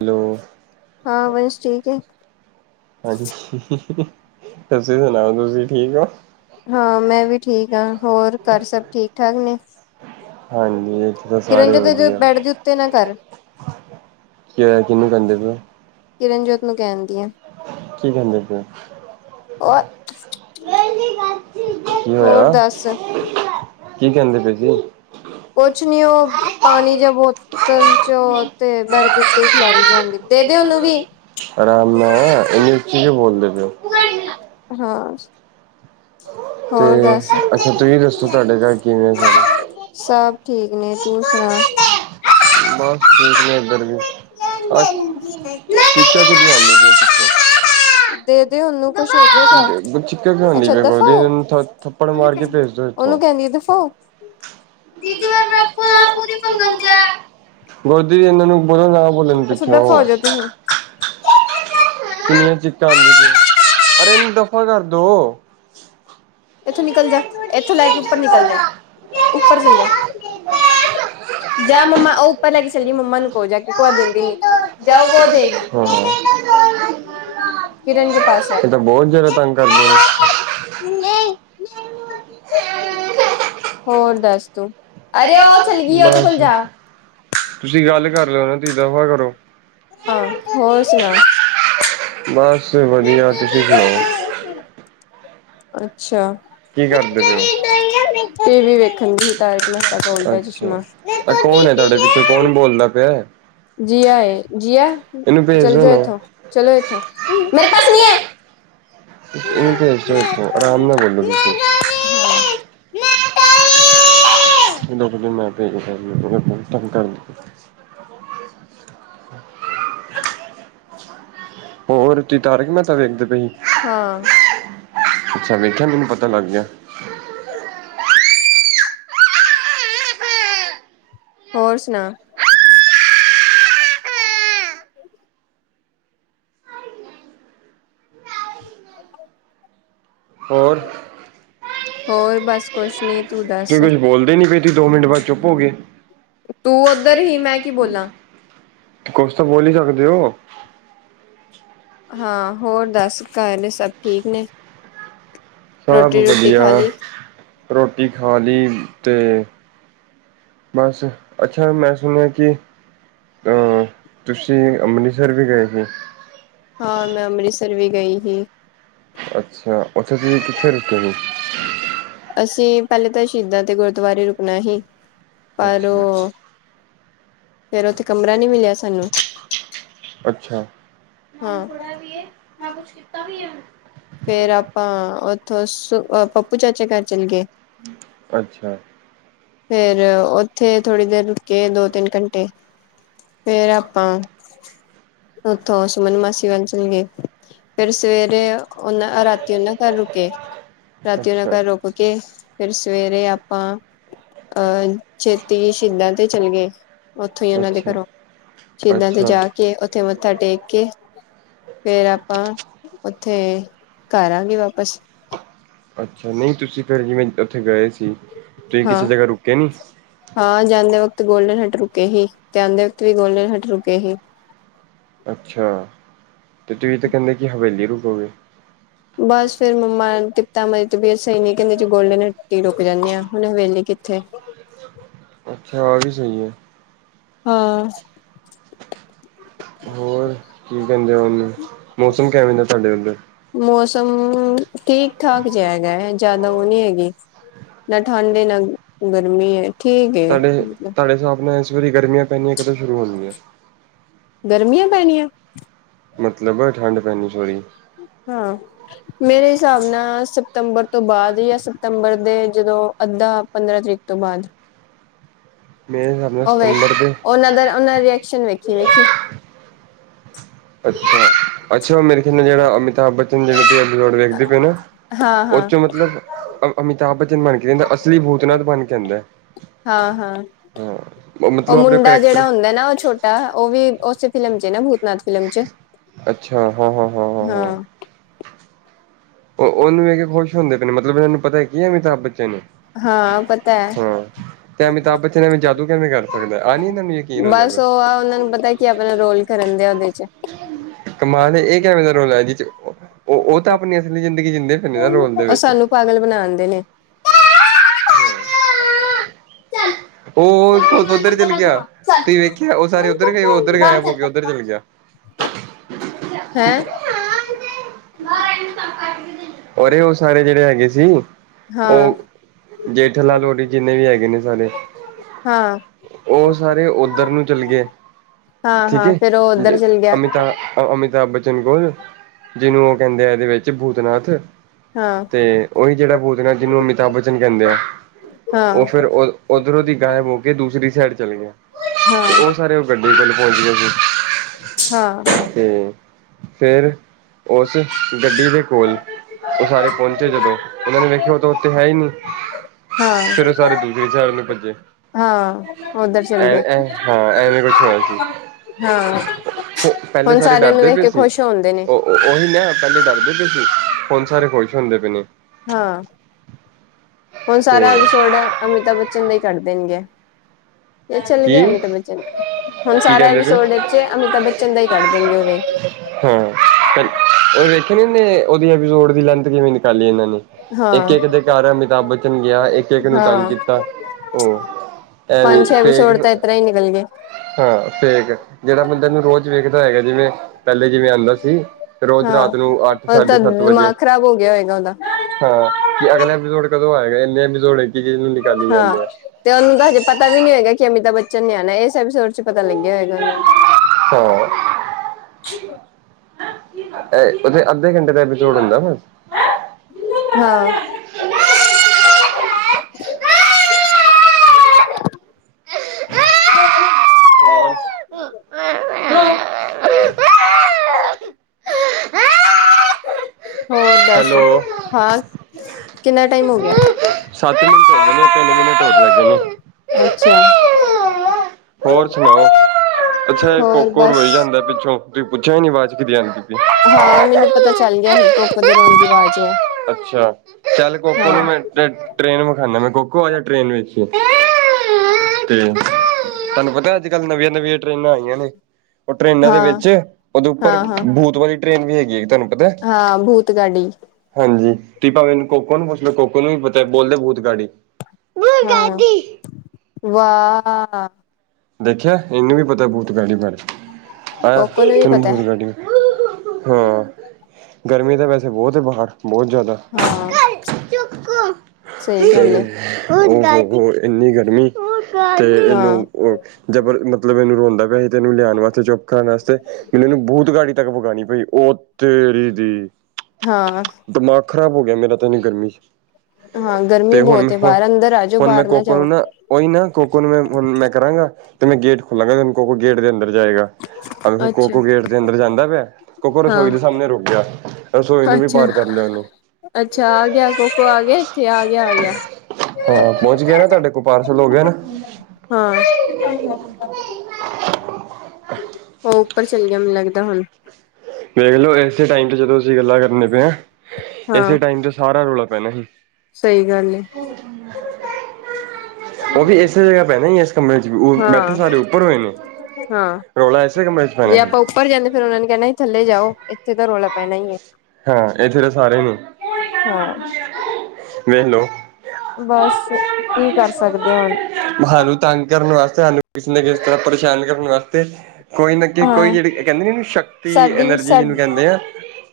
Hello ਹਾਂ ਵੰਸ਼ ਠੀਕ ਹੈ। ਹਾਂਜੀ ਤੁਸੀ ਸੁਣਾਓ ਤੁਸੀਂ ਠੀਕ ਹੋ। ਹਾਂ ਮੈਂ ਵੀ ਠੀਕ ਹਾਂ ਹੋਰ ਘਰ ਸਭ ਠੀਕ ਠਾਕ ਨੇ। ਹਾਂਜੀ ਥੇ ਤਾਂ ਸਾਰੇ ਕਿਰਨਜੋਤ ਦੇ ਵਧੀਆ ਬੈਡ ਦੇ ਉੱਤੇ ਨਾ ਕਰ ਕਿਵੇਂ ਕਿਹਨੂੰ ਕਹਿੰਦੇ ਪਏ ਓ। ਕਿਰਨ ਜੋਤ ਨੂੰ ਕਹਿੰਦੀ ਐ। ਕੀ ਕਹਿੰਦੇ ਫਿਰ [inaudible] [inaudible] ਕੀ ਹੋਰ ਹੋਇਆ ਦੱਸ ਕੀ ਕਹਿੰਦੇ ਪਏ ਸੀ। ਕੁਛ ਨੀ ਉਹ ਪਾਣੀ ਜਾਂ ਬੋਤਲ ਚੋ ਤੇ ਬੈਡ ਦੇ ਉਤੇ ਖਿਲਾਰੀ ਜਾਂਦੀ। ਦੇ ਦੇ ਉਹਨੂੰ ਵੀ ਆਰਾਮ ਨਾਲ, ਇਹਨੀ ਉੱਚੀ ਕਿਉ ਬੋਲਦੇ ਪੇ ਓ। ਹਾਂ। ਤੇ ਹੋਰ ਦੱਸ। ਅੱਛਾ ਤੁਸੀਂ ਦੱਸੋ ਤੁਹਾਡੇ ਘਰ ਕਿਵੇਂ ਸਾਰੇ? ਸਭ ਠੀਕ ਨੇ ਤੂੰ ਸੁਣਾ। [unintelligible] ਦੇ ਦੇ ਉਹਨੂੰ ਖੁਸ਼ ਹੋ ਜਾਏਗਾ। [unintelligible] ਅੱਛਾ ਦਫਾ ਓ ਇਹਨਾਂ ਨੂੰ ਥ ਥੱਪੜ ਮਾਰ ਕੇ ਭੇਜ ਦੋ ਇੱਥੋਂ। ਉਹਨੂੰ ਕਹਿੰਦੀ ਦਫਾ ਓ। ਦੀਦੀ ਵਾਰ ਮੇਰੇ ਕੋਲੋਂ ਪੂਰੀ ਮੰਗਨ ਦਿਆ। ਗੋਦੀ ਜੀ ਇਹਨਾਂ ਨੂੰ ਬੋਲੋ ਨਾ ਬੋਲਣ ਅੱਛਾ ਪਿੱਛੋਂ ਦਫ਼ਾ ਹੋ ਜਾ ਤੂੰ ਹੁਣ ਕਿਨੀਆਂ ਚਿੱਕਾਂ [inaudible] ਅਰੇ ਇਹਨੂੰ ਦਫ਼ਾ ਕਰਦੋ। ਏਥੋਂ ਨਿਕਲ ਜਾ ਇਥੋਂ ਲੈ ਕੇ ਉੱਪਰ ਨਿਕਲ ਜਾ ਉੱਪਰ ਚੱਲ ਜਾ। [inaudible] ਜਾ ਮੰਮਾ ਉਹ ਉੱਪਰ ਲੈ ਕੇ ਚੱਲ ਮੰਮਾ ਨੂੰ ਕੋਲ ਜਾ ਕੇ ਕੁ ਹਾਂ, ਦਿੰਦੀ ਨ ਜਾਂਓ ਵੋ ਦੇਗੀ। [unintelligible] [inaudible] ਇਹ ਤਾਂ ਬਹੁਤ ਜ਼ਿਆਦਾ ਤੰਗ ਕਰਦੇ ਨੇ। [inaudible] ਹੋਰ ਦੱਸ ਤੂੰ ਅਰੇ ਉਹ [inaudible] ਚੱਲ ਗਈ ਉਹਦੇ ਕੋਲ ਬਸ ਜਾ ਤੁਸੀਂ ਗੱਲ ਕਰ ਲਿਓ ਨਾ ਤੁਸੀ ਦਫ਼ਾ ਕਰੋ। ਹਾਂ ਹੋਰ ਸੁਣਾ। [inaudible] ਬਸ ਵਧੀਆ ਤੁਸੀਂ ਸੁਣਾਓ। ਅੱਛਾ [inaudible] ਕੀ ਕਰਦੇ ਪਏ ਹੋ? ਟੀ ਵੀ ਵੇਖਣ ਦੀ ਸੀ ਤਾਂਹਿ ਮੈਂ ਉਲਟਾ ਅੱਛਾ। ਚਸ਼ਮਾ [inaudible] ਆ ਕੌਣ ਹੈ ਤੁਹਾਡੇ ਪਿੱਛੋਂ ਕੌਣ ਬੋਲਦਾ ਪਿਆ? ਜੀਆ-ਜੀਆ ਇਹਨੂੰ ਭੇਜ ਚੱਲ ਦੋ ਜਾ ਨਾ। ਇੱਥੋਂ ਚਲੋ ਏਥੋਂ ਮੇਰੇ ਪਾਸ ਨੀ ਹੈ। [inaudible] ਇਹਨੂੰ ਭੇਜ ਦੋ ਇਥੋਂ ਆਰਾਮ ਨਾਲ ਬੋਲੋ ਤੁਸੀ ਰੁਕਜੋ ਮੈ ਭੇਜਦਾ ਇਹਨਾ ਨੂੰ ਬੜਾ ਤੰਗ ਕਰਦੀ। ਹੋਰ [unintelligible] ਸ ਵੇਖਦੇ ਪਏ। ਸੀ ਹਾਂ ਅੱਛਾ ਵੇਖਿਆ ਮੈਨੂੰ ਪਤਾ ਲੱਗ ਗਿਆ। ਹੋਰ ਸੁਣਾ। [inaudible] ਹੋਰ ਹੋਰ ਬਸ ਕੁਛ ਨੀ ਤੂੰ ਦੱਸ। ਤੁਸੀਂ ਕੁਛ ਬੋਲਦੇ ਨੀ ਪਏ ਤੀ ਦੋ ਮਿੰਟ ਬਾਦ ਚੁੱਪ ਹੋਗੇ। ਤੂੰ ਉੱਧਰ ਹੀ ਮੈਂ ਕੀ ਬੋਲਾਂ ਕੁਛ ਤਾਂ ਬੋਲੀ ਹੀ ਸਕਦੇ ਹੋ। ਹਾਂ ਹੋਰ ਦੱਸ ਘਰ ਨੇ ਸਭ ਠੀਕ ਨੇ। ਸਭ ਰੋਟੀ ਰੂਟੀ ਵਧੀਆ ਖਾ ਲਈ। ਰੋਟੀ ਖਾ ਲਈ ਤੇ ਬਸ ਅੱਛਾ ਮੈਂ ਸੁਣਿਆ ਕਿ, ਤੁਸੀਂ ਅੰਮ੍ਰਿਤਸਰ ਵੀ ਗਏ ਸੀ। ਹਾਂ ਮੈਂ ਅੰਮ੍ਰਿਤਸਰ ਵੀ ਗਈ ਹੀ। ਅੱਛਾ ਉੱਥੇ ਤੁਸੀਂ ਕਿੱਥੇ ਰੁਕੇ ਜੇ ਅਸੀਂ ਪਹਿਲੇ ਤਾਂ ਸ਼ਹੀਦਾਂ ਤੇ ਗੁਰਦੁਆਰੇ ਰੁਕਣਾ ਸੀ ਪਰ ਅੱਛਾ ਉਹ ਫੇਰ ਉੱਥੇ ਕਮਰਾ ਨੀ ਮਿਲਿਆ ਸਾਨੂੰ ਅੱਛਾ [inaudible] ਹਾਂ। ਫੇਰ ਆਪਾਂ ਉਥੋਂ ਪੱਪੂ ਚਾਚੇ ਘਰ ਚਲੇ ਗਏ। ਅੱਛਾ, ਫੇਰ ਉੱਥੇ ਥੋੜ੍ਹੀ ਦੇਰ ਰੁਕੇ ਦੋ ਤਿੰਨ ਘੰਟੇ। ਫੇਰ ਆਪਾਂ ਉੱਥੋਂ ਸੁਮਨ ਮਾਸੀ ਵੱਲ ਚਲੇ ਗਏ। ਫਿਰ ਸਵੇਰੇ ਉਹਨਾ ਰਾਤੀ ਉਹ ਨਾ ਘਰ ਰੁਕੇ ਰਾਤੀ ਉਹਨਾ ਅੱਛਾ ਘਰ ਰੁਕ ਕੇ, ਫੇਰ ਸਵੇਰੇ ਆਪਾਂ, ਅਹ ਛੇਤੀ ਸ਼ਹੀਦਾਂ ਤੇ ਚੱਲ ਗਏ। ਉੱਥੋਂ ਹੀ ਉਹਨਾਂ ਦੇ ਅੱਛਾ ਘਰੋਂ ਸ਼ਹੀਦਾਂ ਤੇ ਅੱਛਾ ਜਾ ਕੇ ਉੱਥੇ ਮੱਥਾ ਟੇਕ ਕੇ, ਫੇਰ ਆਪਾਂ ਉੱਥੇ ਕਰਾਂਗੇ ਵਾਪਿਸ ਅੱਛਾ ਨਹੀਂ ਤੁਸੀਂ ਫੇਰ ਜਿਵੇਂ ਉੱਥੇ ਗਏ ਸੀ, ਤੁਸੀਂ ਹਾਂ ਕਿਸੇ ਜਗ੍ਹਾ ਰੁਕੇ ਨੀ ਹਾਂ ਜਾਂਦੇ ਵਕਤ ਗੋਲਡਨ ਹੱਟ ਰੁਕੇ ਸੀ, ਤੇ ਆਉਦੇ ਵਕਤ ਵੀ ਗੋਲਡਨ ਹੱਟ ਰੁਕੇ ਹੀ। ਅੱਛਾ, ਤੇ ਤੁਸੀਂ ਤਾਂ ਕਹਿੰਦੇ ਕਿ ਹਵੇਲੀ ਰੁਕੋਗੇ। ਬਸ ਫੇਰ ਮੰਮਾ ਤਿਪਤਾ ਮੇਰੀ ਤਬੀਅਤ ਸਹੀ ਨੀ ਨਹੀਂ, ਕਹਿੰਦੇ ਚ ਗੋਲਡਨ ਹੱਟੀ ਰੁਕ ਜਾਂਦੇ ਆ ਹੁਣ ਹਵੇਲੀ। ਕਿੱਥੇ? [inaudible] ਅੱਛਾ ਆ ਵੀ ਸਹੀ ਹੈ। ਹਾਂ, ਹੋਰ ਕੀ ਕਹਿੰਦੇ ਹੋ ਉਹਨੂੰ ਮੌਸਮ ਕਿਵੇਂ ਦਾ ਤੁਹਾਡੇ ਉੱਧਰ? ਮੌਸਮ ਠੀਕ-ਠਾਕ ਜਿਹਾ ਹੈਗਾ ਹੈ, ਜਿਆਦਾ ਉਹ ਨਹੀਂ ਹੈਗੀ। ਨਾ ਠੰਡ ਹੈ ਨਾ, ਗਰਮੀ ਹੈ। ਠੀਕ ਏ ਤੁਹਾਡੇ, ਤੁਹਾਡੇ ਹਿਸਾਬ ਨਾਲ ਇਸ ਵਾਰੀ ਗਰਮੀਆਂ ਪੈਣੀਆਂ ਕਦੋਂ ਸ਼ੁਰੂ ਹੋਣ ਗਿਆ। ਗਰਮੀਆਂ ਪੈਣੀਆਂ ਮਤਲਬ ਠੰਡ ਪੈਣੀ ਸੋਰੀ ਹਾਂ, ਮੇਰੇ ਹਿਸਾਬ ਨਾਲ, ਸਤੰਬਰ ਤੋਂ ਬਾਅਦ ਜਾਂ ਸਤੰਬਰ ਦੇ ਜਦੋਂ ਅੱਧਾ ਪੰਦਰਾਂ ਤਰੀਕ ਤੋਂ ਬਾਅਦ ਮੇਰੇ ਹਿਸਾਬ ਨਾਲ ਉਹ ਵੇਖ, ਸਤੰਬਰ ਦੇ ਉਹਨਾਂ ਦਾ ਉਹਨਾਂ ਰਿਐਕਸ਼ਨ ਵੇਖੀ, ਵੇਖੀ ਅੱਛਾ, ਅੱਛਾ ਮੇਰੇ ਖਿਆਲ ਨਾਲ ਜਿਹੜਾ ਅਮਿਤਾਭ ਬੱਚ ਮਟੀ ਜੋੜ ਵੇਖਦੇ ਪਏ ਨਾ, ਹਾਂ ਉਹ ਹਾਂ ਚੋਂ ਮਤਲਬ ਅਮਿਤਾਭ ਬੱਚਨ ਬਣ ਕੇ ਜਾਂਦਾ, ਅਸਲੀ ਭੂਤਨਾਥ ਬਣ ਕੇ ਆਦਾ ਹਾਂ ਹਾਂ ਹਾਂ। ਉਹ ਮਤਲਬ ਆਪਣੇ ਮੁੰਡਾ ਕਰੈਕਟਰ ਜਿਹੜਾ ਹੁੰਦਾ ਨਾ, ਉਹ ਛੋਟਾ ਉਹ ਵੀ ਉਸੇ ਫਿਲਮ ਚ ਨਾ ਭੂਤਨਾਥ ਫਿਲਮ ਚ ਹਾਂ। ਉਹ ਉਹਨੂੰ ਵੇਖ ਕੇ ਖੁਸ਼ ਹੁੰਦੇ ਪਏ ਨੇ ਮਤਲਬ, ਇਹਨਾਂ ਨੂੰ ਪਤਾ ਕੀ ਅਮਿਤਾਬ ਬਚਨ ਨੇ ਹਾਂ ਪਤਾ ਹੈ ਹਾਂ ਤੇ ਅਮਿਤਾਬ ਬੱਚਨ ਨੇ ਵੀ ਜਾਦੂ ਕਿਵੇਂ ਕਰ ਸਕਦਾ ਆ ਨ [unintelligible] ਬਸ ਉਹ ਆ, ਉਹਨਾਂ ਨੂੰ ਪਤਾ ਕੀ ਆਪਣਾ ਰੋਲ ਕਰਨ ਦੇ ਆ ਉਹਦੇ ਚ। ਕਮਾਲ ਨੇ ਇਹ ਕਿਵੇਂ ਦਾ ਰੋਲ ਹੈ, ਜਿਸ ਉਹ ਉਹ ਤਾਂ ਆਪਣੀ ਅਸਲੀ ਜ਼ਿੰਦਗੀ ਜਿੰਦੇਨ ਉਹ ਸਾਨੂੰ ਪਾਗਲ ਬਣਾਣ ਡੇ ਨੇ। [inaudible] ਚੱਲ ਚ ਉਹ ਉੱਧਰ ਚੱਲ ਗਿਆ ਚ [inaudible] ਤੁਸੀਂ ਵੇਖਿਆ ਉਹ ਸਾਰੇ ਉੱਧਰ ਗਏ ਉਹ ਉੱਧਰ ਗਾਇਬ ਹੋ ਕੇ ਉੱਧਰ ਚੱਲ ਗਿਆ। ਹੈਂ? ਅਰੇ ਉਹ ਸਾਰੇ ਜਿਹੜੇ ਹੈਗੇ ਸੀ। ਹਾਂ, ਉਹ ਜੇਠਾ ਲਾਲ ਹੋਰੀ ਜਿੰਨੇ ਵੀ ਹੈਗੇ ਨੇ ਸਾਰੇ ਹਾਂ, ਉਹ ਸਾਰੇ ਓਧਰ ਨੂੰ ਚੱਲ ਗਏ ਹਾਂ, ਠੀਕ ਹਾਂ ਏ, ਫੇਰ ਉਹ ਉੱਧਰ ਚਲ ਗਿਆ ਅਮਿਤਾ ਅਮਿਤਾਭ ਬੱਚਨ ਕੋਲ, ਜਿਹਨੂੰ ਉਹ ਕਹਿੰਦੇ ਆ ਇਹਦੇ ਵਿੱਚ ਭੂਤਨਾਥ। ਹਾਂ, ਤੇ ਉਹੀ ਜਿਹੜਾ ਬੂਤਨਾਥ ਜਿਹਨੂੰ ਅਮਿਤਾਭ ਬੱਚਨ ਕਹਿੰਦੇ ਆ। ਹਾਂ, ਉਹ ਫੇਰ ਉਧਰੋਂ ਦੀ ਗਾਇਬ ਹੋ ਕੇ ਦੂਸਰੀ ਸਾਈਡ ਚੱਲ ਗਿਆ। ਹਾਂ, ਤੇ ਉਹ ਸਾਰੇ ਉਹ ਗੱਡੀ ਕੋਲ ਪਹੁੰਚ ਗਏ ਸੀ। ਹਾਂ। ਤੇ ਫੇਰ ਉਸ ਗੱਡੀ ਦੇ ਕੋਲ, ਉਹ ਸਾਰੇ ਪਹੁੰਚੇ ਜਦੋਂ ਉਹਨਾਂ ਨੇ ਵੇਖਿਆ ਉਹ ਤਾਂ ਉੱਥੇ ਹੈ ਹੀ ਨਹੀਂ। ਹਾਂ, ਫਿਰ ਉਹ ਸਾਰੇ ਦੂਸਰੇ ਸੈਡ ਨੂੰ ਭੱਜੇ। ਹਾਂ ਉੱਧਰ ਚਲ ਐ, ਗਿਆ ਐ ਹਾਂ ਐਵੇ ਕੋਛ ਹੋਯਾ ਹਾਂ ਸੀ। ਪਹਿਲੇ ਹੁਣ ਸਾਰੇ ਉਹਨੂੰ ਡਰਦੇ ਵੇਖ ਪਏ ਕੇ ਸੀ ਖੁਸ਼ ਹੁੰਦੇ ਨੇ ਉਹ ਉਹੀ ਨਾ ਪਹਿਲੇ ਡਰਦੇ ਪੇ ਸੀ, ਹੋਨ ਸਾਰੇ ਖੁਸ਼ ਹੁੰਦੇ ਪਏ ਨੇ। ਹਾਂ। ਹੁਣ ਤੇ ਸਾਰਾ ਐਪੀਸੋਡ ਅਮਿਤਾਭ ਬੱਚਨ ਲਈ ਕਡ ਦੇਣਗੇ। ਏਹ ਚੱਲ ਕੀ ਗਯਾ ਅਮਿਤ ਬੱਚਨ। ਹੁਣ ਕੀ ਸਾਰਾ ਕਹਿੰਦੇ ਪਏ ਐਵੀਸੋਡ ਈਚ ਅਮਿਤਾਭ ਬੱਚਨ ਦਾ ਹੀ ਕਰ ਦੇਣਗੇ ਓਰੇ। ਹਾਂ ਉਹ ਵੇਖੇ ਨੇੇ ਨੀ ਉਨੇ ਐਪੀਸੋਡ ਦੀ ਲੈਂਥ ਕਿਵੇਂ ਨਿਕਾਲੀ ਇਹਨਾ ਨੇ। ਹਾਂ ਇੱਕ-ਇੱਕ ਦੇ ਘਰ ਅਮਿਤਾਭ ਬੱਚਨ ਗਿਆ ਇੱਕ-ਇੱਕ ਨੂੰ ਤੰਗ ਹਾਂ ਕੀਤਾ। ਉਹ ਐਵੇਂ ਪੰਜ ਛੇ ਫੇਕ ਐਪੀਸੋਡ ਤਾਂ ਇਤਰ੍ਹਾਂ ਹੀ ਨਿਕਲ ਗਏ ਹਾਂ ਫੇਕ ਜਿਹੜਾ ਬੰਦਾ ਨੂੰ ਰੋਜ਼ ਵੇਖਦਾ ਹੈਗਾ ਜਿਵੇਂ ਪਹਿਲੇ ਜਿਵੇਂ ਆਉਂਦਾ ਸੀ ਰੋਜ਼ ਹਾਂ ਰਾਤ ਨੂੰ ਅੱਠ ਉਹ ਸਾਢੇ ਤਾਂ ਸੱਤ ਵਜੇ। ਦਿਮਾਗ ਖ਼ਰਾਬ ਹੋ ਗਿਆ ਹੋਏਗਾ ਉਹਦਾ ਹਾਂ ਕਿ ਅਗਲਾ ਐਪੀਸੋਡ ਕਦੋਂ ਆਏਗਾ ਇੰਨੇ ਐਪੀਸੋਡ ਇਚ [unintelligible] ਹਾਂ ਤੇ ਉਹਨੂੰ ਤਾਂ ਹਜੇ ਪਤਾ ਵੀ ਨੀ ਹੈਗਾ ਕਿ ਅਮਿਤਾਭ ਬੱਚਨ ਨੇ ਆਉਣਾ ਇਸ ਐਪੀਸੋਡ ਪਤਾ ਲੱਗਿਆ ਹੋਏਗਾ ਉਹਨੂੰ। ਹਾਂ ਇਹ ਪਤਾ ਅੱਧੇ ਘੰਟੇ ਦਾ ਏਪੀਸੋਢ ਹੁੰਦਾ ਬੱਸ। ਹਾਂ [unintelligible] [unintelligible] ਹੋਰ ਦੱਸ ਹਾ ਕਿੰਨਾ ਟਾਈਮ ਹੋ ਗਿਆ। ਸੱਤ ਮਿੰਟ ਹੋ ਗਏ ਨੇ ਤਿੰਨ ਮਿੰਟ ਹੋਰ ਰਹਿ ਗਏ। ਅੱਛਾ। ਹੋਰ ਸੁਣਾਓ ਅੱਛਾ ਇਹ ਹੋਰ ਕੋਕੋ ਬਸ ਰੋਈ ਜਾਂਦਾ ਪਿੱਛੋਂ ਤੁਸੀਂ ਪਿੱਛੋਂ ਆਵਾਜ਼ ਕਿਦੀ ਆਂਦੀ ਪਈ ਏ। ਹਾਂ ਮੈਨੂੰ ਪਤਾ ਚੱਲ ਗਿਆ ਸੀ ਕੋਕੋ ਦੀ ਰੋਣ ਦੀ ਆਵਾਜ਼ ਹੈ। ਅੱਛਾ ਚੱਲ ਕੋਕੋ ਹਾਂ। ਨੂੰ ਮੈਂ ਟ੍ਰੇਨ ਵਿਖਾਨਾ ਮੈਂ ਕੋਕੋ ਆਜਾ ਟ੍ਰੇਨ ਵੇਖੀਏ। ਤੇ ਤੁਹਾਨੂੰ ਪਤਾ ਅੱਜ ਕੱਲ ਨਵੀਆ-ਨਵੀਆ ਟ੍ਰੇਨਾਂ ਆਈਆਂ ਨੇ। ਉਹ ਟ੍ਰਰੇਨਾਂ ਦੇ ਹਾਂ, ਵਿੱਚ ਉਹਦੇ ਉੱਪਰ ਹਾਂ, ਹਾਂ, ਭੂਤ ਵਾਲੀ ਟ੍ਰੇਨ ਵੀ ਹੈਗੀ ਹੈਗੀ ਤੁਹਾਨੂੰ ਪਤਾ। ਹਾਂ ਭੂਤ ਗਾੱਡੀ। ਹਾਂਜੀ ਤੁਸੀਂ ਭਾਵੇਂ ਨੂੰ ਕੋਕੋ ਨੂੰ ਪੁੱਛ ਲੋ ਕੋਕੋ ਨੂੰ ਵੀ ਪਤਾ ਬੋਲਦੇ ਭੂਤ ਗਾਡੀ। ਹਾਂ ਵਾਹ। ਦੇਖਿਆ ਇਹਨੂੰ ਵੀ ਪਤਾ ਭੂਤ ਗਾਡੀ ਬਾਰੇ ਆ ਕੋਕੋ ਨੂੰ ਵੀ ਤੈਨੂੰ ਪਤਾ ਹੈ ਭੂਤ ਗਾਡੀ ਹਾਂ ਗਰਮੀ ਤਾਂ ਵੈਸੇ ਬਹੁੱਤ ਹੈ ਬਾਹਰ ਬਹੁੱਤ ਜਾਦਾ। ਹਾ ਸਹੀ ਗੱਲ ਐ। ਉਹ ਇੰਨੀ ਗਰਮੀ ਤੇ ਇਹਨੂੰ ਹਾਂ, ਉਹ ਜਬਰ ਮੱਤਲਬ ਇਹਨੂੰ ਰੋਂਦਾ ਪਿਆ ਸੀ ਤੇ ਇਹਨੂੰ ਲਿਆਉਣ ਵਾਸਤੇ ਚੁੱਪ ਕਰਾਣ ਵਾਸਤੇ ਮੈਂਨੂ ਉਹਨੂੰ ਭੂਤ ਗਾਡੀ ਤੱਕ ਵਖਾਂਉਣੀ ਪਈ ਓ ਤੇਰੀ ਦੀ। ਹਾਂ ਦਿਮਾਗ ਖ਼ਰਾਬ ਹੋ ਗਿਆ ਮੇਰਾ ਤਾ ਇੰਨੀ ਗਰਮੀ ਚ। ਹਾਂ ਗਰਮੀ ਤੇ ਹੁਣ ਬਹੁਤ ਹੈ ਹੁ ਬਾਹਰ ਅੰਦਰ ਆ ਜਾਓ ਹੁਣ ਮੈਂ ਬਾਹਰ ਕੋਕੋ ਜਾਓ। ਨੂੰ ਨਾ ਉਹੀ ਨਾ ਕੋਕੋ ਮੈਂ ਹੁਣ ਮੈਂ ਕਰਾਂਗਾ ਤੇ ਮੈਂ ਗੇਟ ਖੋਲਾਂਗਾ ਤੇਨੂੰ ਕੋਕੋ ਗੇਟ ਦੇ ਅੰਦਰ ਜਾਏਗਾ। ਆ ਅੱਛਾ ਕੋਕੋ ਗੇਟ ਦੇ ਅੰਦਰ ਜਾਂਦਾ ਪਿਆ ਕੋਕੋ ਹਾਂ ਰਸੋਈ ਦੇ ਸਾਹਮਣੇ ਰੁਕ ਗਿਆ। ਟੋਏ ਨੂੰ ਵੀ ਅੱਛਾ ਪਾਰ ਕਰ ਲਿਆ ਉਹਨੇ। ਅੱਛਾ ਆ ਗਿਆ ਕੋਕੋ ਆ ਗਿਆ ਇੱਥੇ ਆ ਗਿਆ ਆ ਗਿਆ। ਹਾਂ ਪਹੁੰਚ ਗਿਆ ਨਾ ਤੁਹਾਡੇ ਕੋਲ ਪਾਰਸਲ ਹੋ ਗਿਆ ਨਾ। ਹਾਂ [unintelligible] ਉਹ ਉੱਪਰ ਚੱਲ ਗਿਆ ਮੈਨੂੰ ਲੱਗਦਾ ਹੁਣ। ਵੇਖਲੋ ਇਸੇ ਟਾਈਮ ਤੇ ਜਦੋਂ ਅਸੀਂ ਗੱਲਾਂ ਕਰਨੇ ਪਏ ਹਾਂ ਇਸੇ ਟਾਈਮ ਤੇ ਸਾਰਾ ਰੌਲਾ ਪੈਣਾ ਸੀ। ਸੱਹੀ ਗੱਲ ਹੈ। ਉਹ ਵੀ ਇਸੇ ਜਗ੍ਹਾ ਪੈਣਾ ਇਸ ਕਮਰੇ ਚ ਉਹ ਬੈਠੇ ਹਾਂ ਸਾਡੇ ਉੱਪਰ ਹੋਏ ਨੇ ਹਾਂ ਰੌਲਾ ਇਸੇ ਕਂਮਰੇ ਚ ਪਾਉਣਾ ਜੇ ਸੀ। ਆਪਾਂ ਉੱਪਰ ਜਾਂਦੇ ਫਿਰ ਉਹਨਾ ਨੇ ਕਹਿਣਾ ਥੱਲੇ ਜਾਓ ਇੱਥੇ ਤਾਂ ਰੌਲਾ ਪੈਣਾ। ਹਾਂ, ਇਥੇ ਤਾਂ ਸਾਰੇ ਨੂੰ ਹਾਂ। ਵੇਖ ਲੋ ਬੱਸ ਕੀ ਕਰ ਸਕਦੇ ਆ ਹੁਣ। ਸਾਨੂੰ ਤੰਗ ਕਰਨ ਵਾਸਤੇ ਸਾਨੂੰ ਕਿਸੇ ਨਾ ਕਿਸੇ ਤਰ੍ਹਾਂ ਪਰੇਸ਼ਾਨ ਕਰਨ ਵਾਸਤੇ। ਕੋਈ ਨਾ ਕੋਈ ਹਾਂ ਜਿਹੜੀ ਕਹਿੰਦੇ ਨੇ ਸ਼ਕਤੀ ਸਾਡੀ ਐਨਰਜੀ ਜਿਹਨੂੰ ਸਾ ਕਹਿਣੇ ਆ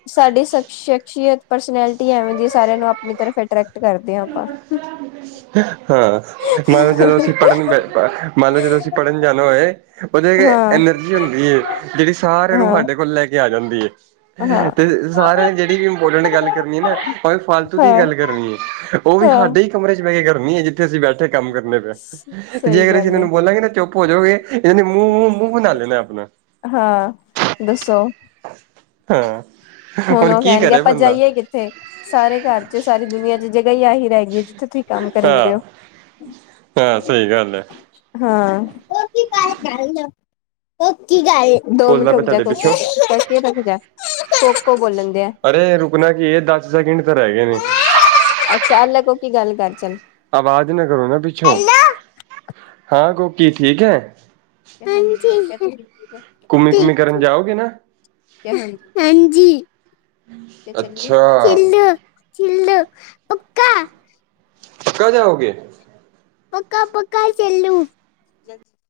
ਸਾਡੀ ਸ਼ਖਸੀਅਤ ਪਰਸਨੈਲਿਟੀ ਐਵੇਂ ਦੀ ਸਾਰਿਆਂ ਨੂੰ ਆਪਣੀ ਤਰਫ ਅਟਰੈਕਟ ਕਰਦੇ ਹਾਂ ਆਪਾਂ। ਹਾਂ, ਮੈਂ ਜਦੋਂ ਅਸੀਂ ਪੜ੍ਹਨ ਮੰਨ ਲਓ ਜਦੋਂ ਅਸੀਂ ਪੜ੍ਹਨ ਜਾਣਾ ਹੋਏ ਉਹਦੇ ਹਾਂ, ਇਨੇ ਹੁੰਦੀ ਜਿਹੜੀ ਸਾਰਿਆਂ ਨੂੰ ਹਾਂ, ਸਾਡੇ ਕੋਲ ਲੈ ਕੇ ਆ ਜਾਂਦੀ ਐ। ਹਾਂ। ਤੇ ਸਾਰਿਆਂ ਨੇ ਜਿਹੜੀ ਵੀ ਇੰਪੋਰਟੈਂਟ ਗੱਲ ਕਰਨੀ ਆ ਨਾ ਭਾਵੇ ਫ਼ਾਲਤੂ ਦੀ ਹਾਂ, ਗੱਲ ਕਰਨੀ ਐ ਓ ਵੀ ਹਾਂ ਸਾਡੇ ਹੀ ਕਮਰੇ ਚ ਬਹਿ ਕੇ ਕਰਨੀ ਆ ਜਿੱਥੇ ਅਸੀਂ ਬੈਠੇ ਥੇ ਕੰਮ ਕਰਨੇ ਪਿਆ ਤੇ ਜੇ ਸਹੀ ਅਗਰ ਅਸੀਂ ਗੱਲ ਏ ਤੈਨੂੰ ਬੋਲਾਂਗੇ ਤਾਂ ਚੁੱਪ ਹੋਜੋਗੇ। ਏਨੇ ਮੂੰਹ-ਮੂੰਹ ਬਣਾ ਲੈਨਾ ਆਪਣਾ ਹਾਂ ਦੱਸੋ। ਹਾਂ, ਹੁਣ ਉਹ ਕੀ ਕਹਿਣਗੇ ਕਰੇ ਆਪਾਂ ਬੰਦਾ ਜਾਈਏ ਕਿੱਥੇ ਸਾਰੇ ਘਰ 'ਚ ਸਾਰੀ ਦੁਨੀਆਂ 'ਚ ਜਗ੍ਹਾ ਹੀ ਆਹੀ। ਰਹਿ ਗਈ ਏ ਜਿੱਥੇ ਤੁਸੀਂ ਕੰਮ ਕਰਨ ਹਾਂ ਦੇ ਓ। ਹਾਂ ਸਹੀ ਗੱਲ ਹੈ ਹਾਂ [unintelligible] ਦੋ ਮਿੰਟ ਬੋਲਦਾ ਮੈਂ ਰੁਕ ਜਾ ਤੁਹਾਡੇ ਪਿੱਛੋਂ [inaudible] ਰੁਕ ਜਾ। ਕੋਕੋ ਬੋਲਣ ਦਿਆ। ਅਰੇ ਰੁਕਣਾ ਕੀ ਇਹ ਦਸ ਸੈਕਿੰਡ ਤਾਂ ਰਹਿ ਗਏ ਨੇ। ਅੱਛਾ ਆ ਲੈ ਕੋਕੀ ਗੱਲ ਕਰ ਚੱਲ। ਆਵਾਜ਼ ਨਾ ਕਰੋ ਨਾ ਪਿੱਛੋਂ ਹੈਲੋ ਹਾਂ ਕੋਕੀ ਠੀਕ ਐ। ਹਾਂਜੀ, ਠੀਕ। ਘੁੰਮੀ-ਘੁੰਮੀ ਕਰਨ ਜਾਓਗੇ ਨਾ। ਹਾਂਜੀ [unintelligible] ਅੱਛਾ ਚੱਲੋ ਪੱਕਾ। ਪੱਕਾ ਜਾਓਗੇ। ਪੱਕਾ-ਪੱਕਾ ਚੱਲੂ।